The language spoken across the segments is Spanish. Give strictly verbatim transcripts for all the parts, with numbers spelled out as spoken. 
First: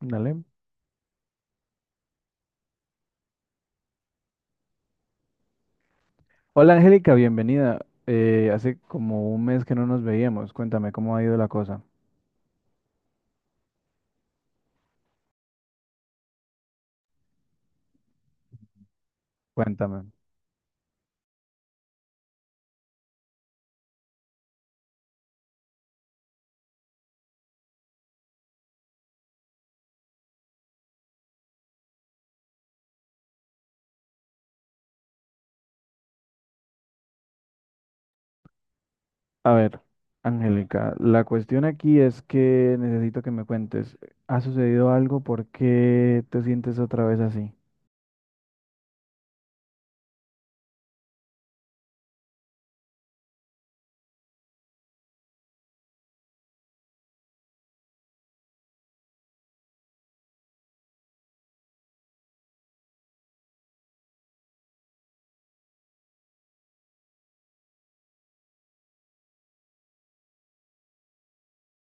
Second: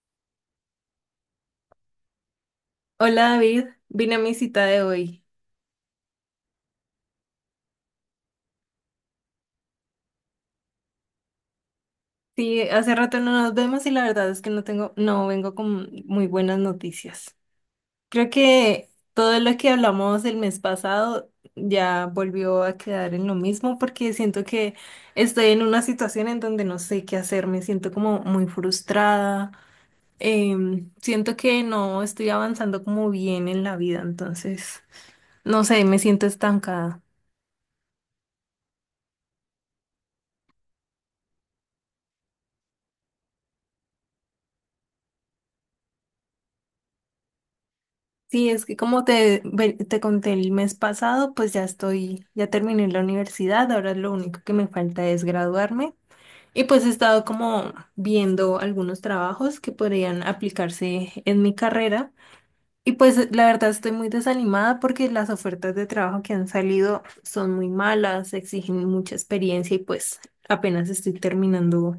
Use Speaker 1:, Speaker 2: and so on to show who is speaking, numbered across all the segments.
Speaker 1: Dale.
Speaker 2: Hola David, vine a mi cita de hoy.
Speaker 1: Hola Angélica, bienvenida. Eh, hace como un mes que no nos veíamos. Cuéntame cómo ha ido la cosa.
Speaker 2: Sí, hace rato no nos vemos y la verdad es que no tengo, no vengo con muy buenas noticias. Creo que todo lo que
Speaker 1: Cuéntame.
Speaker 2: hablamos el mes pasado ya volvió a quedar en lo mismo porque siento que estoy en una situación en donde no sé qué hacer, me siento como muy frustrada, em, siento que no estoy avanzando como bien en la vida, entonces, no sé, me siento estancada.
Speaker 1: A ver, Angélica, la cuestión aquí es que necesito que me cuentes. ¿Ha sucedido algo? ¿Por qué te sientes otra vez así?
Speaker 2: Sí, es que como te, ve- te conté el mes pasado, pues ya estoy, ya terminé la universidad, ahora lo único que me falta es graduarme y pues he estado como viendo algunos trabajos que podrían aplicarse en mi carrera y pues la verdad estoy muy desanimada porque las ofertas de trabajo que han salido son muy malas, exigen mucha experiencia y pues apenas estoy terminando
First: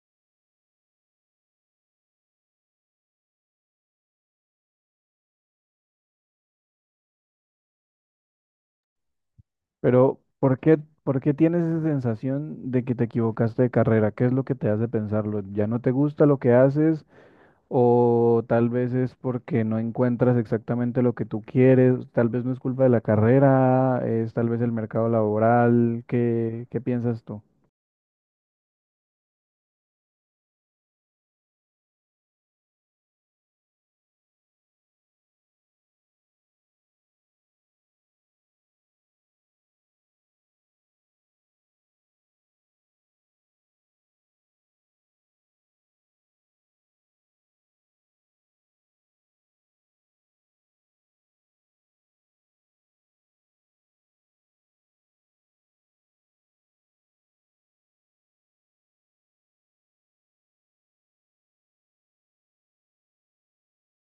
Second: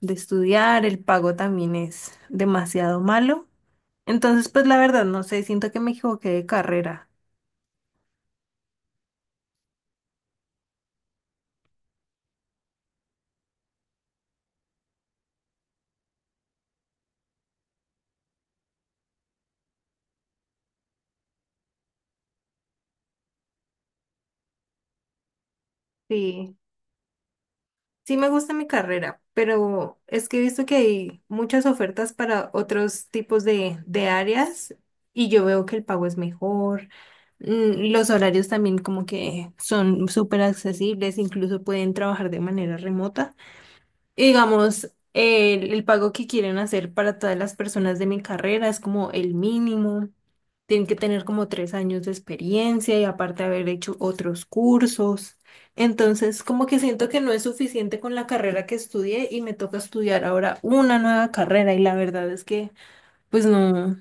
Speaker 2: de estudiar, el pago también es demasiado malo. Entonces, pues la verdad, no sé, siento que me equivoqué de carrera.
Speaker 1: Pero, ¿por qué, por qué tienes esa sensación de que te equivocaste de carrera? ¿Qué es lo que te hace pensarlo? ¿Ya no te gusta lo que haces? O tal vez es porque no encuentras exactamente lo que tú quieres, tal vez no es culpa de la carrera, es tal vez el mercado laboral,
Speaker 2: Sí,
Speaker 1: ¿qué, qué piensas tú?
Speaker 2: sí me gusta mi carrera, pero es que he visto que hay muchas ofertas para otros tipos de, de áreas y yo veo que el pago es mejor. mm, Los horarios también como que son súper accesibles, incluso pueden trabajar de manera remota. Y digamos, el, el pago que quieren hacer para todas las personas de mi carrera es como el mínimo. Tienen que tener como tres años de experiencia y aparte haber hecho otros cursos. Entonces, como que siento que no es suficiente con la carrera que estudié y me toca estudiar ahora una nueva carrera y la verdad es que, pues no,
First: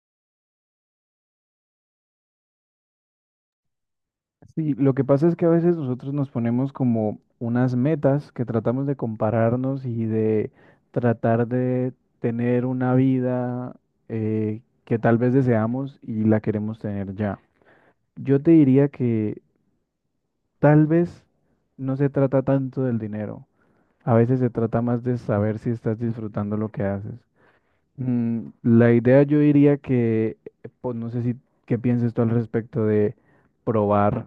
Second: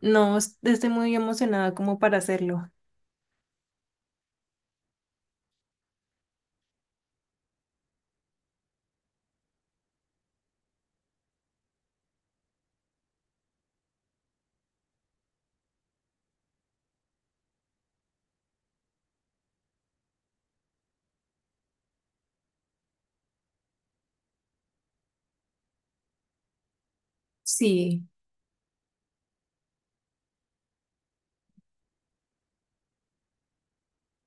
Speaker 2: no es- estoy muy emocionada como para hacerlo.
Speaker 1: Sí, lo que pasa es que a veces nosotros nos ponemos como unas metas que tratamos de compararnos y de tratar de tener una vida eh, que tal vez deseamos y la queremos tener ya. Yo te diría que tal vez no se trata tanto del dinero. A veces se trata más de saber si estás disfrutando lo que haces.
Speaker 2: Sí,
Speaker 1: Mm, la idea yo diría que, eh, pues no sé si qué pienses tú al respecto de probar,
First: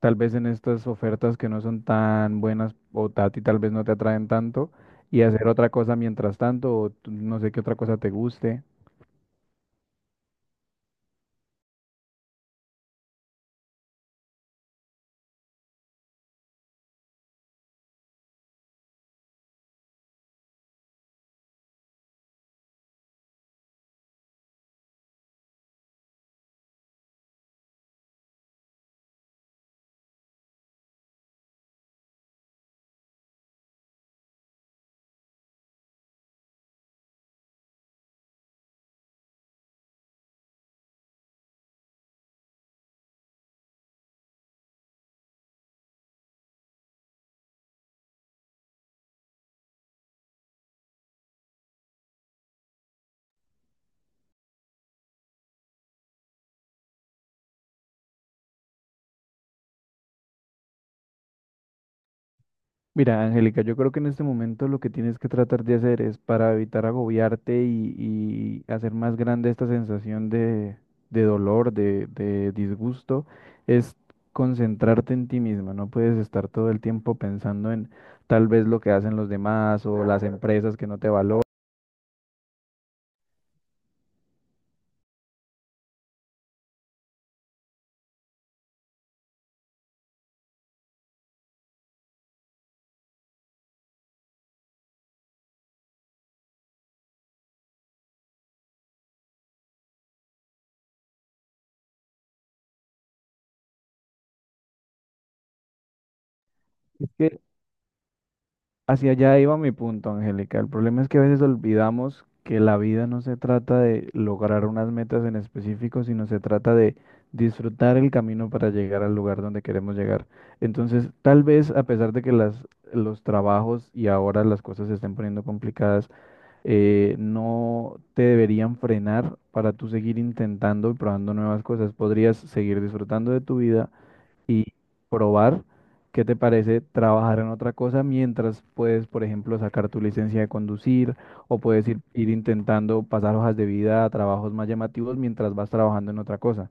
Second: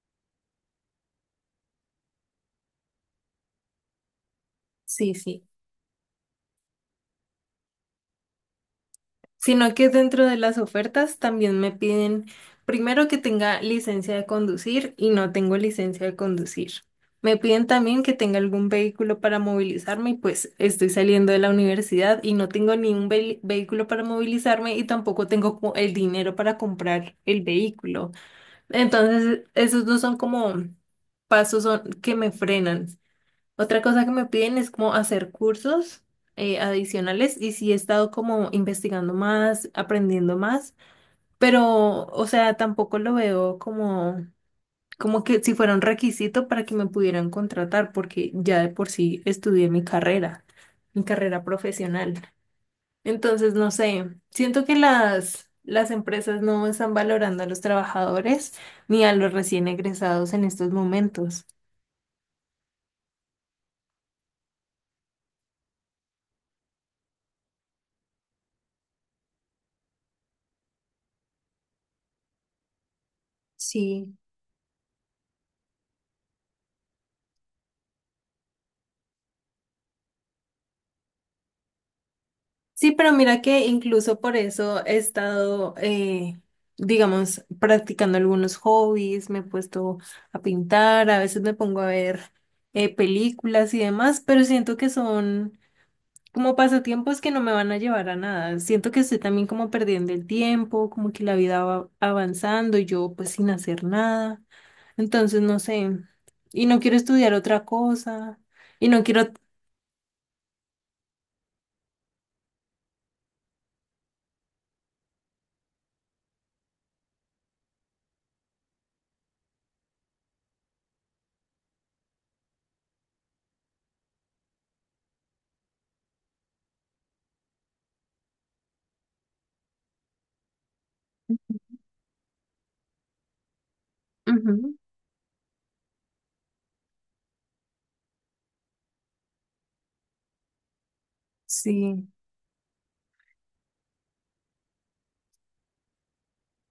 Speaker 1: tal vez en estas ofertas que no son tan buenas o ta- a ti tal vez no te atraen tanto,
Speaker 2: sí,
Speaker 1: y
Speaker 2: sí.
Speaker 1: hacer otra cosa mientras tanto, o tú- no sé qué otra cosa te guste.
Speaker 2: Sino que dentro de las ofertas también me piden primero que tenga licencia de conducir y no tengo licencia de conducir. Me piden también que tenga algún vehículo para movilizarme y pues estoy saliendo de la universidad y no tengo ni un ve- vehículo para movilizarme y tampoco tengo como el dinero para comprar el vehículo. Entonces, esos dos son como pasos son- que me frenan. Otra cosa que me piden es como hacer cursos eh, adicionales y sí he estado como investigando más, aprendiendo más, pero o sea, tampoco lo veo como, como que si fuera un requisito para que me pudieran contratar, porque ya de por sí estudié mi carrera, mi carrera profesional. Entonces, no sé, siento que las, las empresas no están valorando a los trabajadores ni a los recién egresados en estos momentos.
Speaker 1: Mira, Angélica, yo creo que en este momento lo que tienes que tratar de hacer es para evitar agobiarte y, y hacer más grande esta sensación de, de dolor, de, de disgusto, es
Speaker 2: Sí.
Speaker 1: concentrarte en ti misma. No puedes estar todo el tiempo pensando en tal vez lo que hacen los demás o las empresas que no te valoran.
Speaker 2: Sí, pero mira que incluso por eso he estado, eh, digamos, practicando algunos hobbies, me he puesto a pintar, a veces me pongo a ver eh, películas y demás, pero siento que son como pasatiempos que no me van a llevar a nada. Siento que estoy también como perdiendo el tiempo, como que la vida va avanzando y yo pues sin hacer nada. Entonces, no sé, y no quiero
Speaker 1: Es
Speaker 2: estudiar
Speaker 1: que.
Speaker 2: otra cosa, y no
Speaker 1: Hacia
Speaker 2: quiero...
Speaker 1: allá iba mi punto, Angélica. El problema es que a veces olvidamos que la vida no se trata de lograr unas metas en específico, sino se trata de disfrutar el camino para llegar al lugar donde queremos llegar. Entonces, tal vez a pesar de que las, los trabajos y ahora las cosas se estén poniendo complicadas, eh, no te deberían frenar para tú seguir intentando y probando nuevas cosas. Podrías seguir disfrutando de tu vida y
Speaker 2: Ujú.
Speaker 1: probar qué te parece trabajar en otra cosa mientras puedes, por ejemplo, sacar tu licencia de conducir o puedes ir,
Speaker 2: Sí.
Speaker 1: ir intentando pasar hojas de vida a trabajos más llamativos mientras vas trabajando en otra cosa.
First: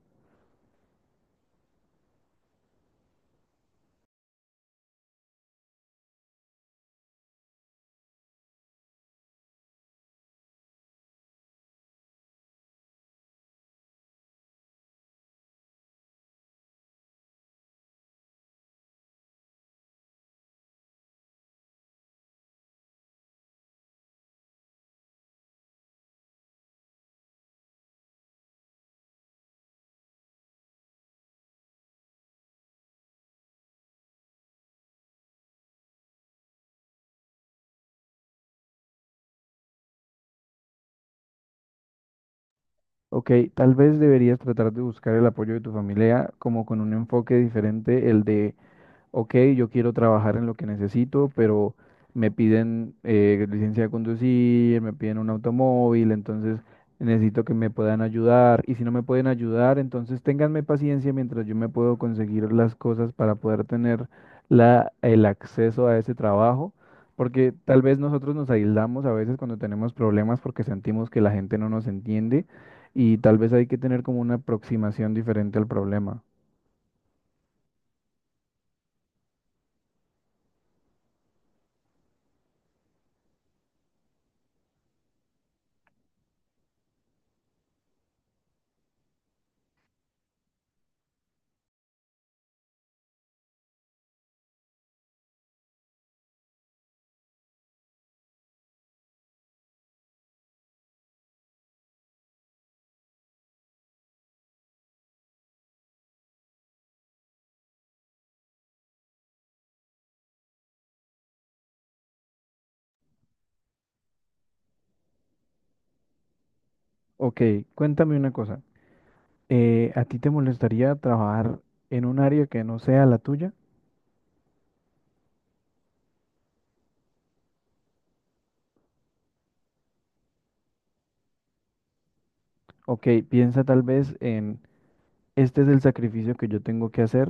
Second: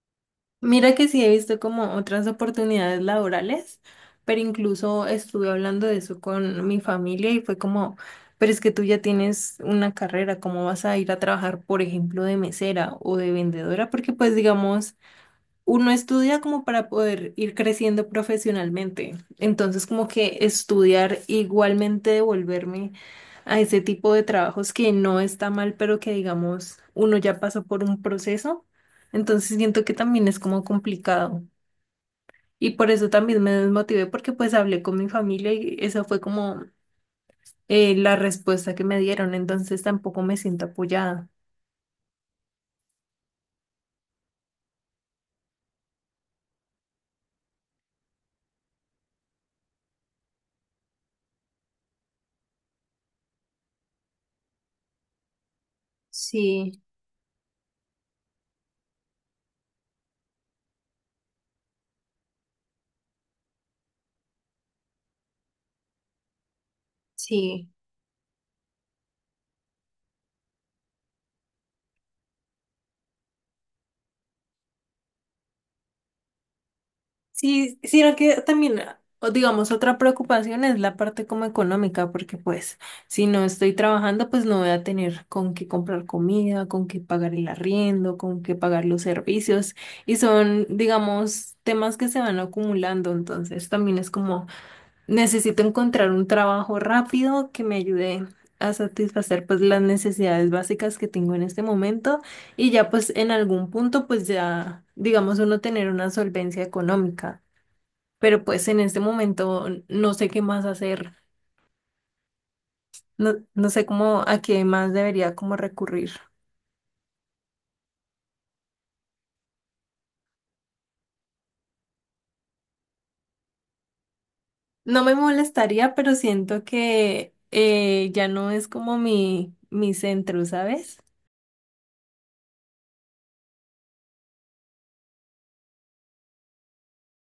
Speaker 2: Mira que sí he visto como otras oportunidades laborales, pero incluso estuve hablando de eso con mi familia y fue como, pero es que tú ya tienes una carrera, ¿cómo vas a ir a trabajar, por ejemplo, de mesera o de vendedora? Porque pues digamos uno estudia como para poder ir creciendo profesionalmente. Entonces, como que estudiar igualmente devolverme a ese tipo de trabajos que no está mal, pero que digamos, uno ya pasó por un proceso. Entonces, siento que también es como complicado. Y por eso también me desmotivé porque pues hablé con mi familia y esa fue como eh, la respuesta que me dieron. Entonces, tampoco me siento apoyada.
Speaker 1: Ok, tal vez deberías tratar de buscar el apoyo de tu familia como con un enfoque diferente, el de ok, yo quiero trabajar en lo que necesito, pero me piden eh, licencia de conducir, me piden un automóvil, entonces
Speaker 2: Sí,
Speaker 1: necesito que me puedan ayudar. Y si no me pueden ayudar, entonces ténganme paciencia mientras yo me puedo conseguir las cosas para poder tener la, el acceso a ese trabajo. Porque
Speaker 2: sí.
Speaker 1: tal vez nosotros nos aislamos a veces cuando tenemos problemas porque sentimos que la gente no nos entiende y tal vez hay que tener como una aproximación diferente al problema.
Speaker 2: Sí, sino que también, ah, o digamos, otra preocupación es la parte como económica, porque pues si no estoy trabajando, pues no voy a tener con qué comprar comida, con qué pagar el arriendo, con qué pagar los servicios, y son, digamos, temas que se van acumulando, entonces también es como necesito encontrar un trabajo rápido que me ayude a satisfacer pues las necesidades básicas que tengo en este momento. Y ya pues en algún punto pues ya, digamos, uno tener una solvencia económica, pero pues en este momento no sé qué más hacer, no, no sé cómo, a qué más debería como recurrir.
Speaker 1: Ok, cuéntame una cosa. eh, A ti te molestaría trabajar en un área que no sea la tuya?
Speaker 2: No me molestaría, pero siento que eh, ya no es como mi, mi centro, ¿sabes?
Speaker 1: Ok, piensa tal vez en, este es el sacrificio que yo tengo que hacer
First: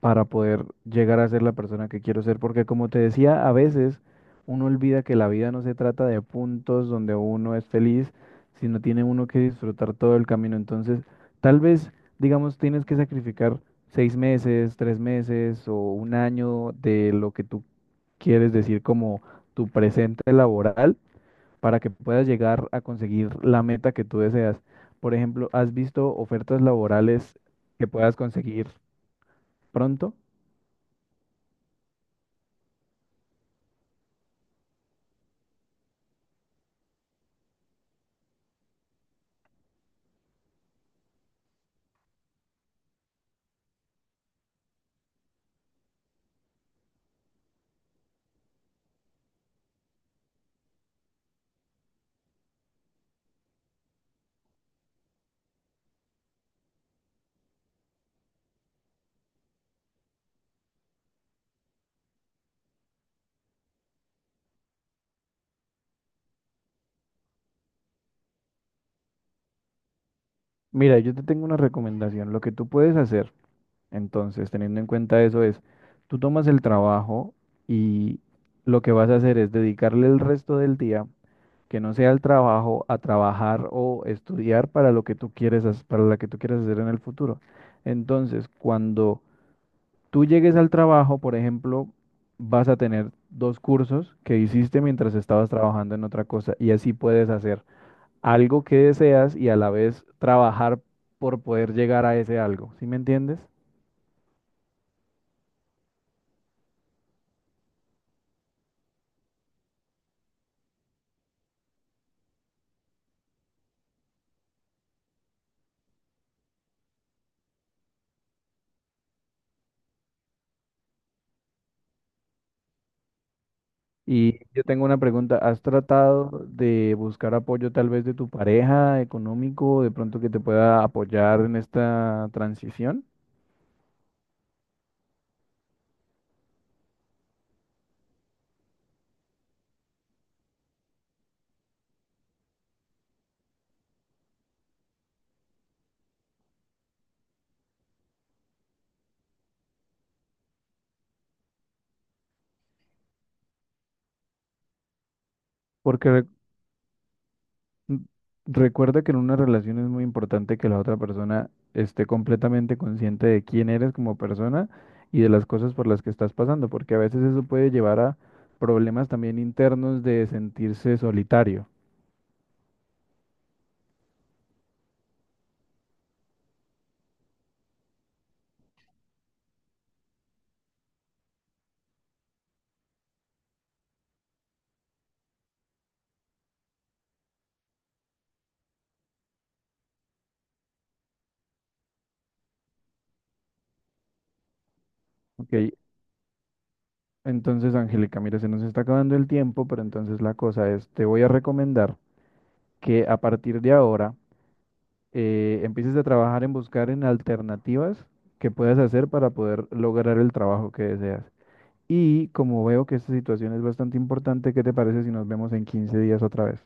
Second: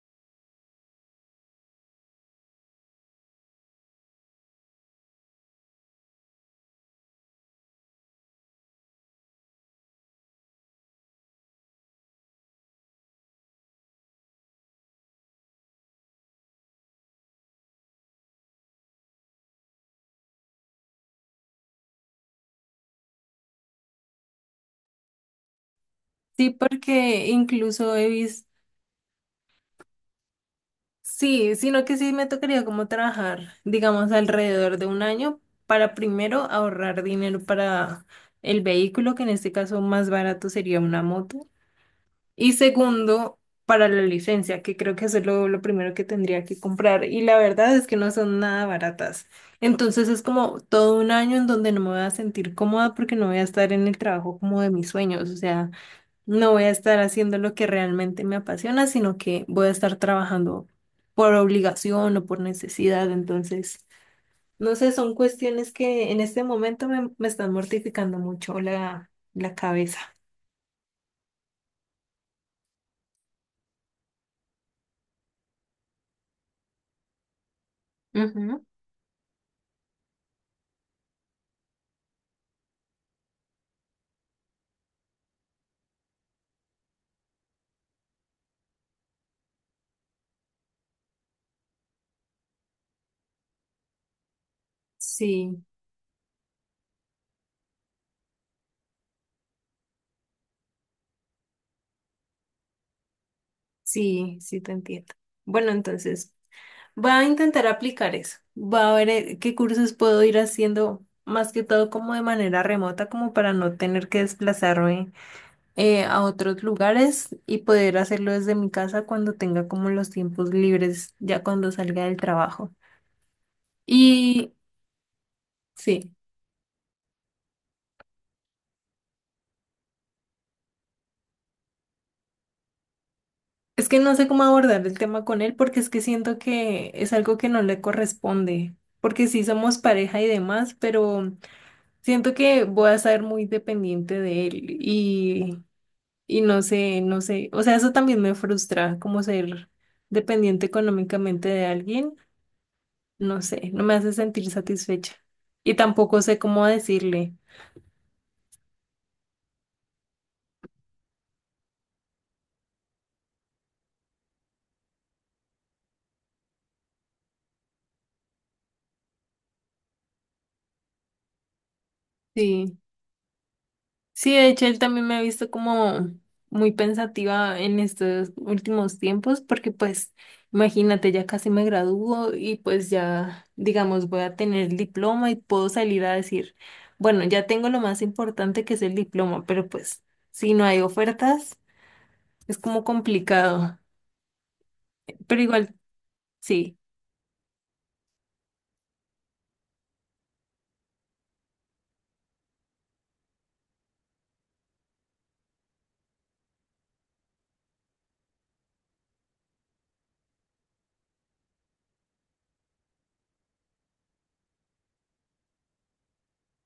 Speaker 1: para poder llegar a ser la persona que quiero ser, porque como te decía, a veces uno olvida que la vida no se trata de puntos donde uno es feliz, sino tiene uno que disfrutar todo el camino. Entonces, tal vez, digamos, tienes que sacrificar seis meses, tres meses o un año de lo que tú quieres decir como tu presente laboral para que puedas llegar a conseguir la meta que tú deseas. Por ejemplo, ¿has visto
Speaker 2: Sí,
Speaker 1: ofertas
Speaker 2: porque
Speaker 1: laborales que
Speaker 2: incluso he
Speaker 1: puedas
Speaker 2: visto,
Speaker 1: conseguir pronto?
Speaker 2: sí, sino que sí me tocaría como trabajar, digamos, alrededor de un año para primero ahorrar dinero para el vehículo, que en este caso más barato sería una moto. Y segundo, para la licencia, que creo que eso es lo, lo primero que tendría que comprar. Y la verdad es que no son nada baratas. Entonces es como todo un año en donde no me voy a sentir cómoda porque no voy a estar en el trabajo como de mis sueños. O sea, no voy a estar haciendo lo que realmente me apasiona, sino que voy a estar trabajando por obligación o por necesidad. Entonces, no sé, son cuestiones que en este momento me, me están mortificando mucho la, la cabeza.
Speaker 1: Mira, yo te tengo una recomendación. Lo que tú puedes hacer, entonces, teniendo en cuenta eso, es tú tomas el trabajo y
Speaker 2: Ujú.
Speaker 1: lo que vas a hacer es dedicarle el resto del día, que no sea el trabajo, a trabajar o estudiar para lo que tú quieres, hac- para la que tú quieres hacer en el futuro. Entonces, cuando tú llegues al trabajo, por ejemplo, vas a tener dos cursos que hiciste mientras estabas
Speaker 2: Sí.
Speaker 1: trabajando en otra cosa y así puedes hacer algo que deseas y a la vez trabajar por poder llegar a ese algo, ¿sí me entiendes?
Speaker 2: Sí, sí te entiendo. Bueno, entonces, voy a intentar aplicar eso. Voy a ver eh, qué cursos puedo ir haciendo, más que todo como de manera remota, como para no tener que desplazarme eh, a otros lugares y poder hacerlo desde mi casa cuando tenga como los tiempos libres, ya cuando salga del trabajo.
Speaker 1: Y
Speaker 2: Y
Speaker 1: yo tengo una pregunta, ¿has
Speaker 2: sí,
Speaker 1: tratado de buscar apoyo tal vez de tu pareja económico, de pronto que te pueda apoyar en esta transición?
Speaker 2: es que no sé cómo abordar el tema con él porque es que siento que es algo que no le corresponde, porque sí somos pareja y demás, pero... Siento que voy a ser muy dependiente de él y, y no sé, no sé, o sea, eso también me frustra, como ser dependiente económicamente de alguien, no sé, no me hace sentir satisfecha y
Speaker 1: Porque
Speaker 2: tampoco
Speaker 1: re-
Speaker 2: sé cómo decirle.
Speaker 1: Mm, Recuerda que en una relación es muy importante que la otra persona esté completamente consciente de quién eres como persona y de las cosas por las que estás pasando, porque a veces eso puede llevar a problemas también internos de sentirse solitario.
Speaker 2: Sí. Sí, de hecho, él también me ha visto como muy pensativa en estos últimos tiempos, porque pues, imagínate, ya casi me gradúo y pues ya, digamos, voy a tener el diploma y puedo salir a decir, bueno, ya tengo lo más importante que es el diploma, pero pues, si no hay ofertas, es como complicado. Pero
Speaker 1: Ok,
Speaker 2: igual, sí.
Speaker 1: entonces Angélica, mira, se nos está acabando el tiempo, pero entonces la cosa es, te voy a recomendar que a partir de ahora eh, empieces a trabajar en buscar en alternativas que puedas hacer para poder lograr el trabajo que deseas. Y como veo que esta situación es bastante importante, ¿qué te parece si nos vemos en quince días otra vez?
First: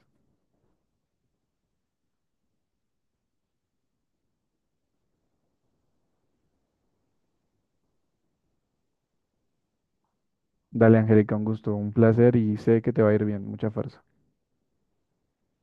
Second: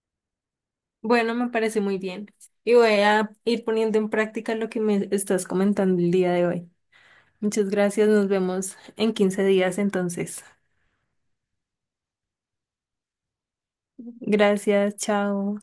Speaker 2: Bueno, me parece muy bien. Y voy a ir poniendo en práctica lo que me estás comentando el día de hoy. Muchas gracias, nos vemos en quince días entonces.
Speaker 1: Dale, Angélica, un gusto, un placer y sé que te va a ir bien. Mucha fuerza.
Speaker 2: Gracias, chao.